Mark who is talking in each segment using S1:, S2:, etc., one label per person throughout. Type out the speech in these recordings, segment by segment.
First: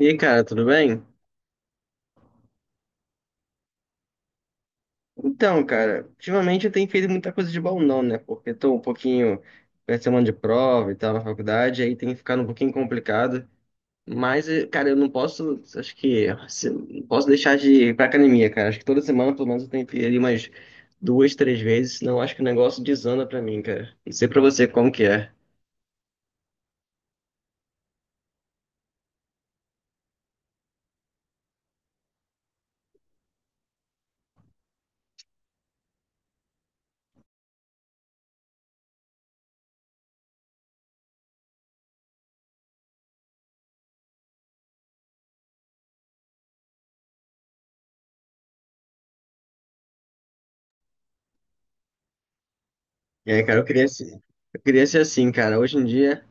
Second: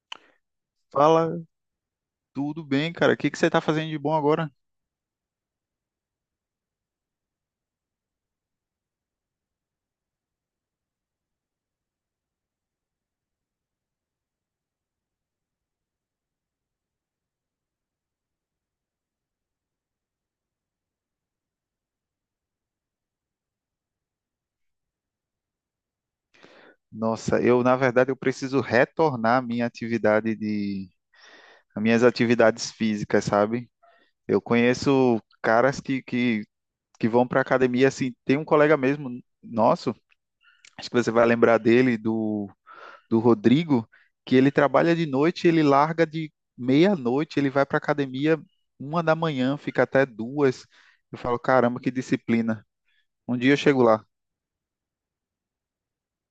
S1: E aí, cara, tudo bem?
S2: Fala, tudo bem, cara? O que que você está fazendo de bom agora?
S1: Então, cara, ultimamente eu tenho feito muita coisa de bom não, né? Porque tô um pouquinho perto de semana de prova e tal na faculdade, aí tem ficado um pouquinho complicado. Mas, cara, eu não posso, acho que, não posso deixar de ir pra academia, cara. Acho que toda semana, pelo menos, eu tenho que ir ali umas duas, três vezes, senão eu acho que o negócio desanda pra mim, cara. Não sei pra você como que é.
S2: Nossa, eu, na verdade, eu preciso retornar à minha atividade de, às minhas atividades físicas, sabe? Eu conheço caras que vão para academia, assim, tem um colega mesmo nosso, acho que você vai lembrar dele, do Rodrigo, que ele trabalha de noite, ele larga de meia-noite, ele vai para academia 1 da manhã, fica até duas. Eu falo, caramba, que disciplina.
S1: E
S2: Um
S1: aí,
S2: dia eu
S1: cara,
S2: chego lá.
S1: eu queria ser assim, cara. Hoje em dia.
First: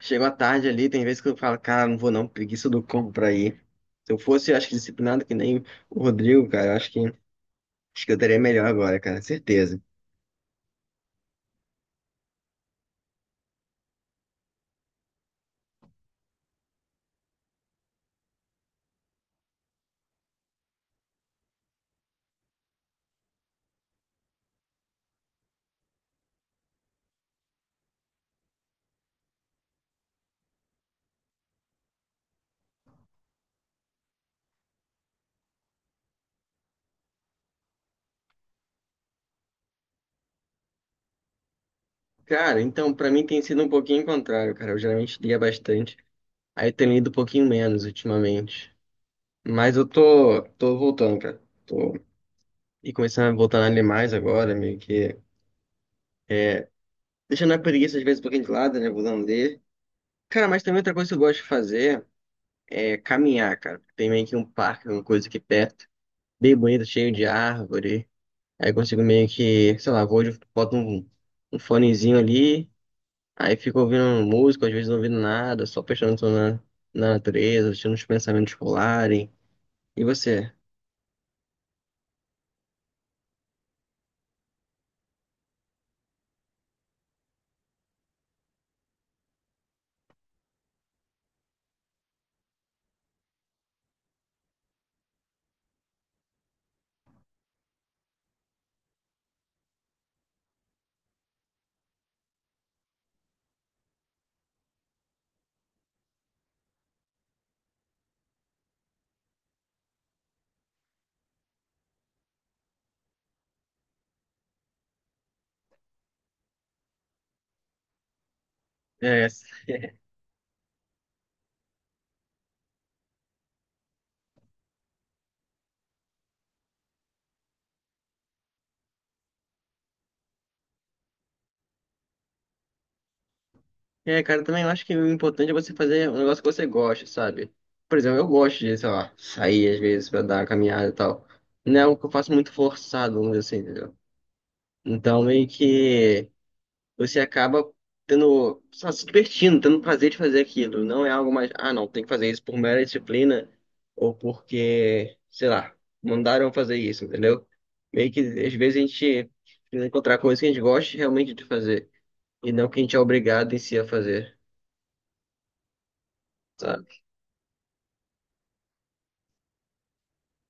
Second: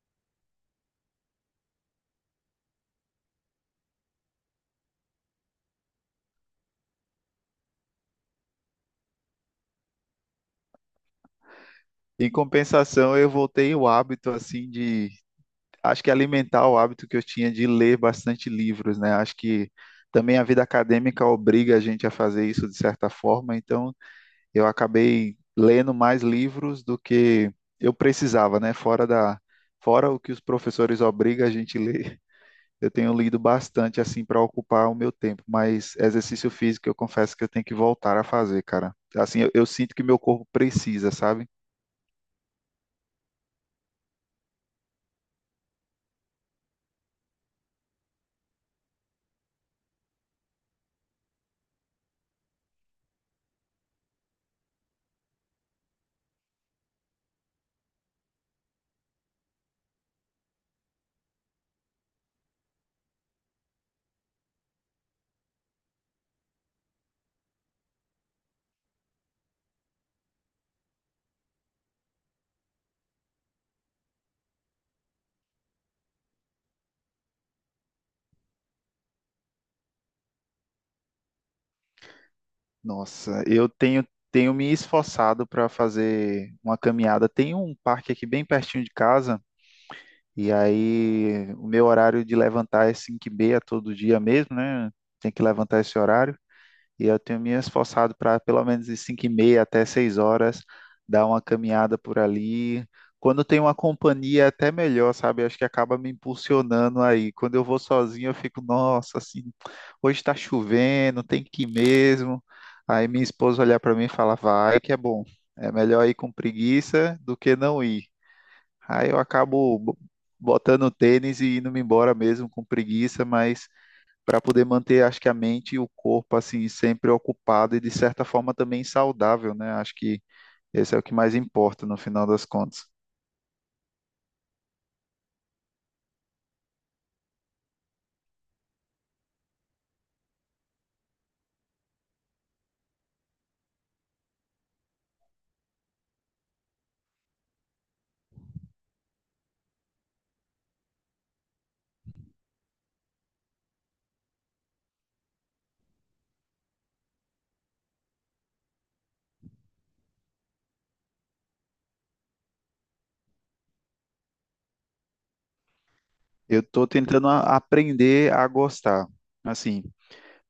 S1: Chegou à tarde ali, tem vezes que eu falo, cara, não vou não, preguiça do cão pra ir. Se eu fosse, acho que disciplinado que nem o Rodrigo, cara, eu acho que eu estaria melhor agora, cara, certeza.
S2: Em compensação, eu voltei o hábito assim de, acho que alimentar o hábito que eu tinha de ler bastante livros, né? Acho que também a vida acadêmica obriga a gente a fazer isso de certa forma, então eu acabei lendo mais livros do que eu precisava, né? Fora da, fora o que os professores obrigam a gente ler. Eu tenho lido bastante assim para ocupar o meu tempo, mas exercício físico eu confesso que eu tenho que voltar a fazer, cara. Assim, eu sinto que meu corpo precisa, sabe?
S1: Cara, então, pra mim tem sido um pouquinho contrário, cara. Eu geralmente lia bastante, aí eu tenho lido um pouquinho menos ultimamente. Mas eu tô, tô voltando, cara. Tô e começando a voltar a ler mais agora, meio que é, deixando a preguiça às vezes um pouquinho de lado, né, voltando a ler. Cara, mas também outra coisa que eu gosto de fazer é caminhar, cara. Tem meio que um parque, uma coisa aqui perto, bem bonito, cheio de árvore. Aí consigo meio que, sei lá, vou, boto um, um fonezinho ali, aí fico ouvindo música, às vezes não ouvindo nada, só prestando atenção na, na natureza, deixando os pensamentos rolarem. E você?
S2: Nossa, eu tenho me esforçado para fazer uma caminhada. Tem um parque aqui bem pertinho de casa, e aí o meu horário de levantar é 5h30 todo dia mesmo, né? Tem que levantar esse horário. E eu tenho me esforçado para pelo menos de 5h30 até 6 horas dar uma caminhada por ali. Quando tem uma companhia, é até melhor, sabe? Eu acho que acaba me impulsionando aí. Quando eu vou sozinho, eu fico, nossa, assim, hoje está chovendo, tem que ir mesmo. Aí minha esposa olhar para mim e falar, vai, que é bom. É melhor ir com preguiça do que não ir. Aí eu
S1: É.
S2: acabo botando o tênis e indo-me embora mesmo com preguiça, mas para poder manter, acho que a mente e o corpo assim sempre ocupado e de certa forma também saudável, né? Acho que esse é o que mais importa no final das contas.
S1: É, cara, também eu acho que o importante é você fazer um negócio que você gosta, sabe? Por exemplo, eu gosto de, sei lá, sair às vezes pra dar uma caminhada e tal. Não é algo que eu faço muito forçado, vamos dizer assim, entendeu? Então, meio que você acaba tendo, só se divertindo, tendo prazer de fazer aquilo. Não é algo mais, ah, não, tem que fazer isso por mera disciplina ou porque, sei lá, mandaram fazer isso, entendeu? Meio que às vezes a gente precisa encontrar coisas que a gente gosta realmente de fazer e não que a gente é obrigado em si a fazer,
S2: Eu estou
S1: sabe?
S2: tentando aprender a gostar. Assim,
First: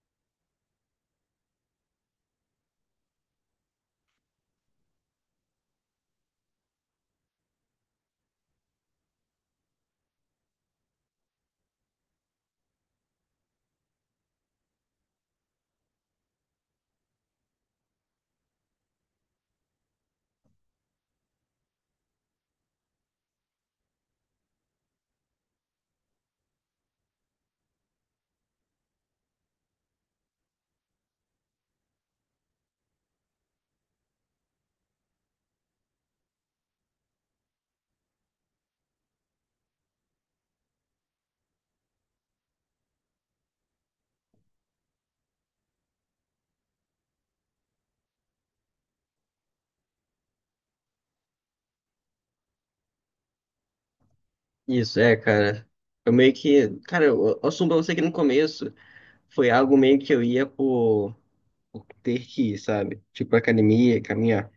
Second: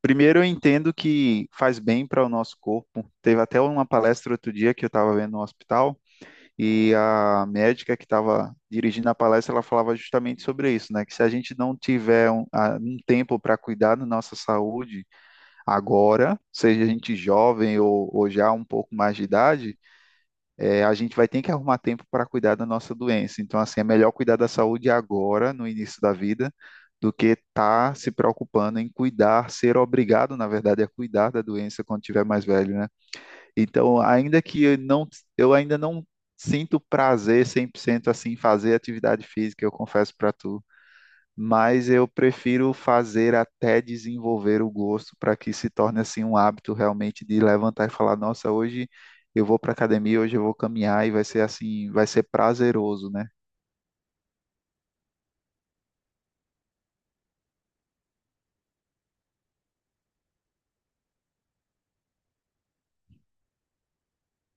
S2: primeiro eu entendo que faz bem para o nosso corpo. Teve até uma palestra outro dia que eu estava vendo no hospital e a médica que estava dirigindo a palestra, ela falava justamente sobre isso, né? Que se a gente não tiver um tempo para cuidar da nossa saúde agora, seja a gente jovem ou já um pouco mais de idade, é, a gente vai ter que arrumar tempo para cuidar da nossa doença. Então, assim, é melhor cuidar da saúde agora, no início da vida, do que estar tá se preocupando em cuidar, ser obrigado, na verdade, a cuidar da doença quando tiver mais velho, né? Então, ainda que eu não, eu ainda não sinto prazer 100% assim em fazer atividade física, eu confesso para tu, mas eu prefiro fazer até desenvolver o gosto para que se torne assim um hábito realmente de levantar e falar, nossa, hoje eu vou para academia, hoje eu vou caminhar e vai ser assim, vai ser prazeroso, né?
S1: Isso é, cara. Eu meio que, cara, eu assumo pra você que no começo foi algo meio que eu ia por ter que ir, sabe? Tipo, academia, caminhar.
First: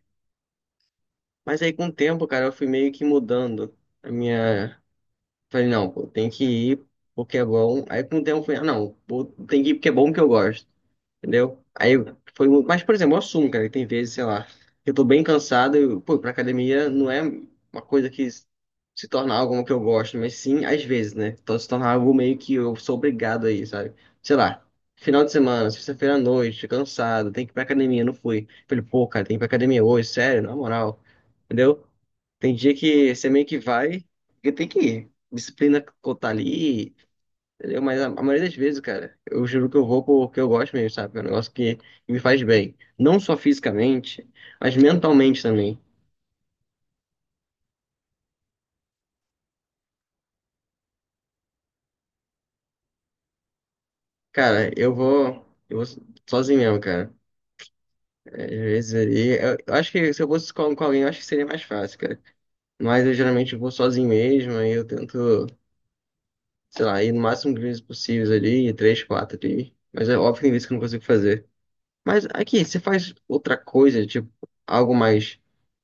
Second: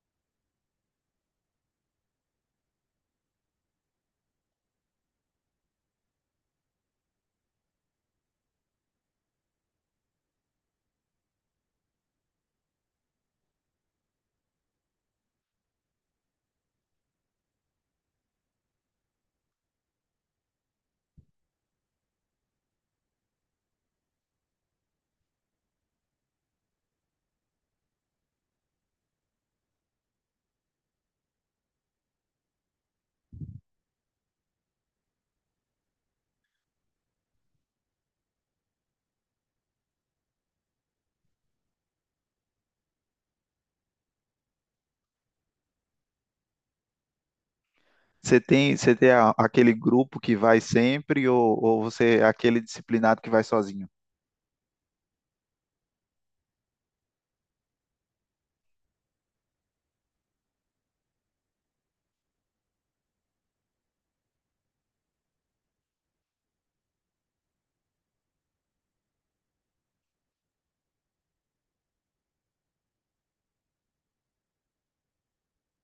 S1: Mas aí com o tempo, cara, eu fui meio que mudando a minha. Falei, não, pô, tem que ir porque é bom. Aí com o tempo eu falei, ah, não, pô, tem que ir porque é bom que eu gosto, entendeu? Aí foi. Mas, por exemplo, eu assumo, cara, que tem vezes, sei lá, que eu tô bem cansado, eu, pô, pra academia não é uma coisa que se torna algo que eu gosto, mas sim, às vezes, né? Então se torna algo meio que eu sou obrigado aí, sabe? Sei lá. Final de semana, sexta-feira à noite, cansado, tem que ir pra academia, não fui. Falei, pô, cara, tem que ir pra academia hoje, sério, na moral, entendeu? Tem dia que você meio que vai, porque tem que ir. Disciplina tá ali, entendeu? Mas a maioria das vezes, cara, eu juro que eu vou porque eu gosto mesmo, sabe? É um negócio que me faz bem. Não só fisicamente, mas mentalmente também.
S2: Você tem aquele grupo que vai sempre ou você é aquele disciplinado que vai sozinho?
S1: Cara, eu vou sozinho mesmo, cara. Às vezes ali, eu acho que se eu fosse com alguém, eu acho que seria mais fácil, cara. Mas eu geralmente vou sozinho mesmo, aí eu tento, sei lá, ir no máximo de vezes possíveis ali, três, quatro ali. Mas é óbvio que tem vezes que eu não consigo fazer. Mas aqui, você faz outra coisa, tipo, algo mais.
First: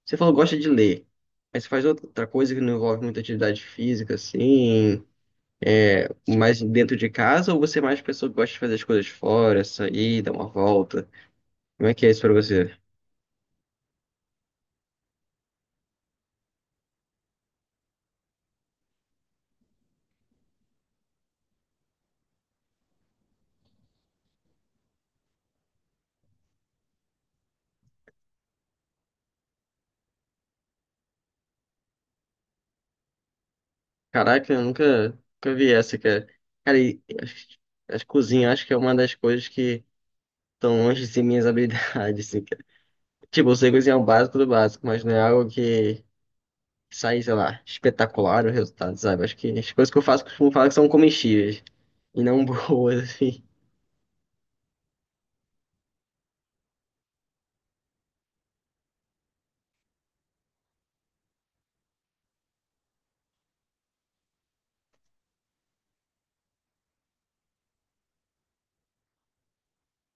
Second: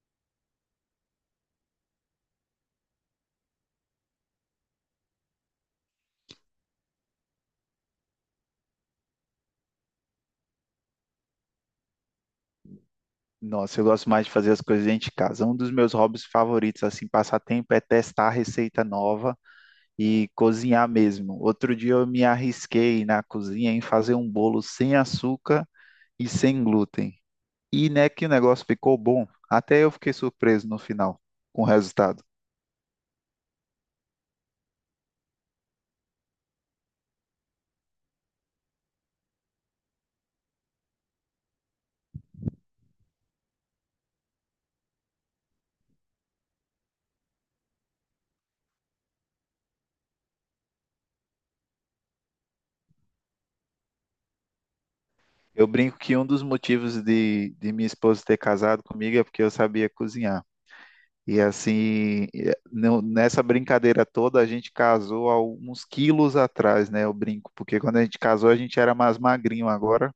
S1: Você falou que gosta de ler. Mas você faz outra coisa que não envolve muita atividade física, assim, mais dentro de casa, ou você é mais pessoa que gosta de fazer as coisas fora, sair, dar uma volta? Como é que é isso pra você?
S2: Nossa, eu gosto mais de fazer as coisas dentro de casa. Um dos meus hobbies favoritos, assim, passar tempo é testar receita nova e cozinhar mesmo. Outro dia eu me arrisquei na cozinha em fazer um bolo sem açúcar e sem glúten. E né, que o negócio ficou bom. Até eu fiquei surpreso no final com o resultado.
S1: Caraca, eu nunca, nunca vi essa, cara. Cara, e acho que cozinha acho que é uma das coisas que estão longe de ser minhas habilidades, assim, cara. Tipo, eu sei cozinhar o básico do básico, mas não é algo que sair, sei lá, espetacular o resultado, sabe? Acho que as coisas que eu faço costumo falar que são comestíveis e não boas, assim.
S2: Eu brinco que um dos motivos de minha esposa ter casado comigo é porque eu sabia cozinhar. E assim, eh, nessa brincadeira toda, a gente casou há uns quilos atrás, né? Eu brinco, porque quando a gente casou, a gente era mais magrinho. Agora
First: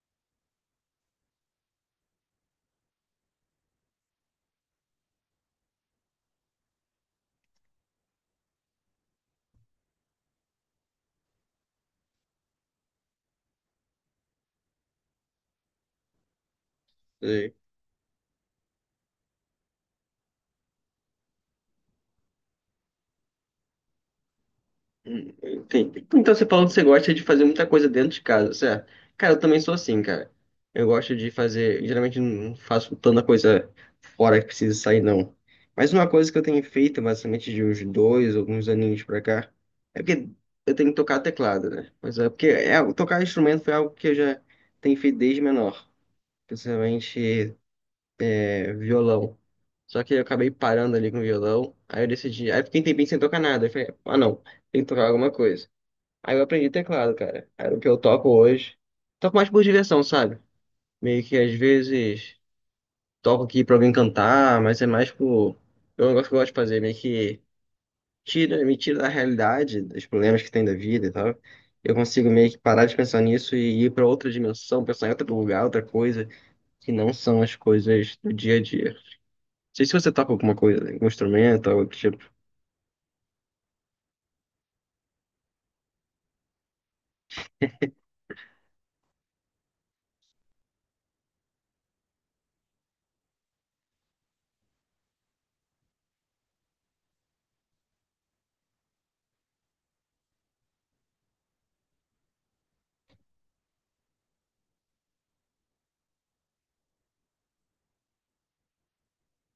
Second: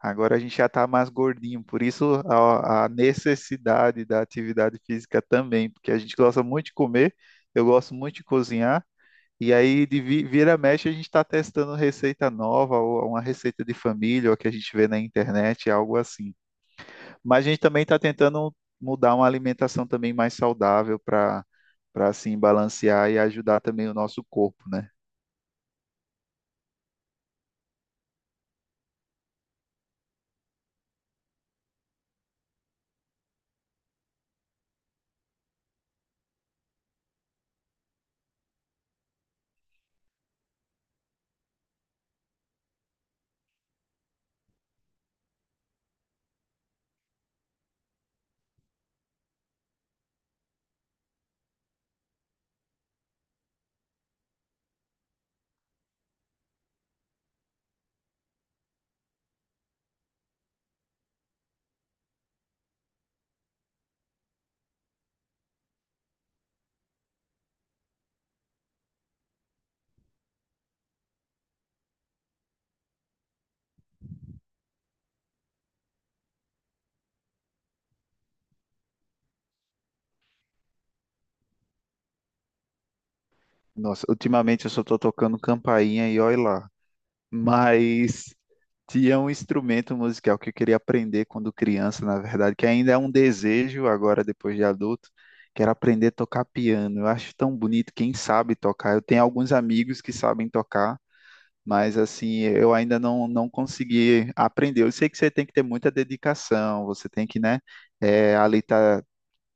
S2: Agora a gente já está mais gordinho, por isso a necessidade da atividade física também, porque a gente gosta muito de comer, eu gosto muito de cozinhar, e aí de vira mexe a gente está testando receita nova, ou uma receita de família, ou a que a gente vê na internet, algo assim. Mas a
S1: É.
S2: gente também está tentando mudar uma alimentação também mais saudável para assim balancear e ajudar também o nosso corpo, né?
S1: Enfim. Então você falou que você gosta de fazer muita coisa dentro de casa, certo? Cara, eu também sou assim, cara. Eu gosto de fazer. Geralmente não faço tanta coisa fora que precisa sair, não. Mas uma coisa que eu tenho feito, basicamente de uns dois, alguns aninhos pra cá, é porque eu tenho que tocar teclado, né? Mas é porque é, tocar instrumento foi algo que eu já tenho feito desde menor. Principalmente é, violão. Só que eu acabei parando ali com o violão. Aí eu decidi. Aí eu fiquei um tempinho sem tocar nada. Eu falei, ah, não, tem que tocar alguma coisa. Aí eu aprendi teclado, cara. Era o que eu toco hoje. Toco mais por diversão, sabe? Meio que às vezes toco aqui pra alguém cantar, mas é mais por. É um negócio que eu gosto de fazer, meio que tira, me tira da realidade, dos problemas que tem da vida e tal. Eu consigo meio que parar de pensar nisso e ir pra outra dimensão, pensar em outro lugar, outra coisa, que não são as coisas do dia a dia, sei se você toca alguma coisa, né? Algum instrumento, algo do tipo.
S2: Nossa, ultimamente eu só estou tocando campainha e olha lá. Mas tinha um instrumento musical que eu queria aprender quando criança, na verdade, que ainda é um desejo agora, depois de adulto, que era aprender a tocar piano. Eu acho tão bonito quem sabe tocar. Eu tenho alguns amigos que sabem tocar, mas assim, eu ainda não consegui aprender. Eu sei que você tem que ter muita dedicação, você tem que, né, eh, ali tá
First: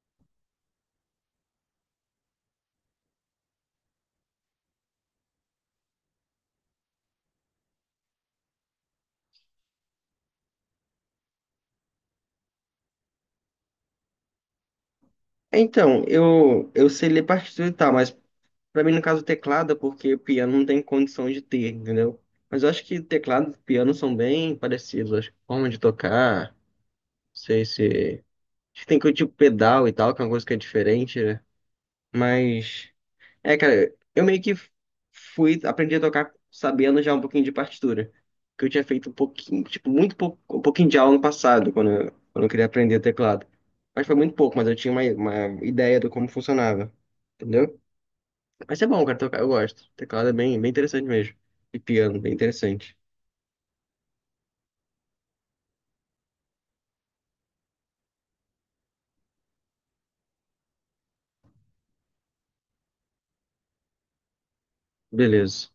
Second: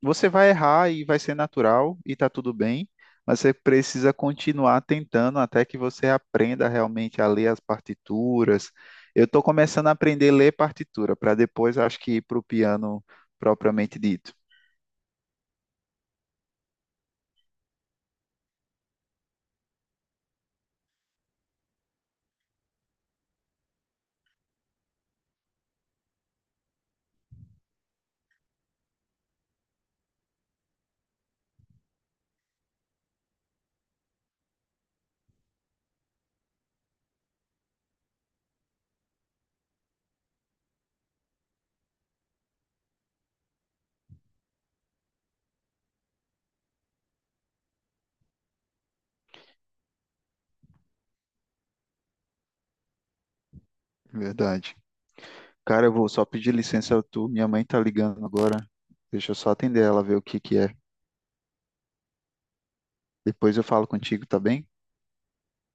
S2: você vai errar e vai ser natural e tá tudo bem, mas você precisa continuar tentando até que você aprenda realmente a ler as partituras. Eu estou começando a aprender a ler partitura, para depois acho que ir para o piano propriamente dito.
S1: Então, eu sei ler partitura e tal, mas pra mim, no caso, teclado, é porque piano não tem condição de ter, entendeu? Mas eu acho que teclado e piano são bem parecidos, acho que forma de tocar, não sei se... Acho que tem coisa tipo pedal e tal, que é uma coisa que é diferente, né? Mas... É, cara, eu meio que fui, aprendi a tocar sabendo já um pouquinho de partitura. Que eu tinha feito um pouquinho, tipo, muito pouco, um pouquinho de aula no passado, quando eu queria aprender teclado. Mas foi muito pouco, mas eu tinha uma ideia do como funcionava. Entendeu? Mas é bom, cara, tocar, eu gosto. Teclado é bem, bem interessante mesmo. E piano, bem interessante.
S2: Verdade. Cara, eu vou só pedir licença, tu, minha mãe tá ligando agora. Deixa eu só atender ela, ver o que que é. Depois eu falo contigo, tá bem?
S1: Beleza.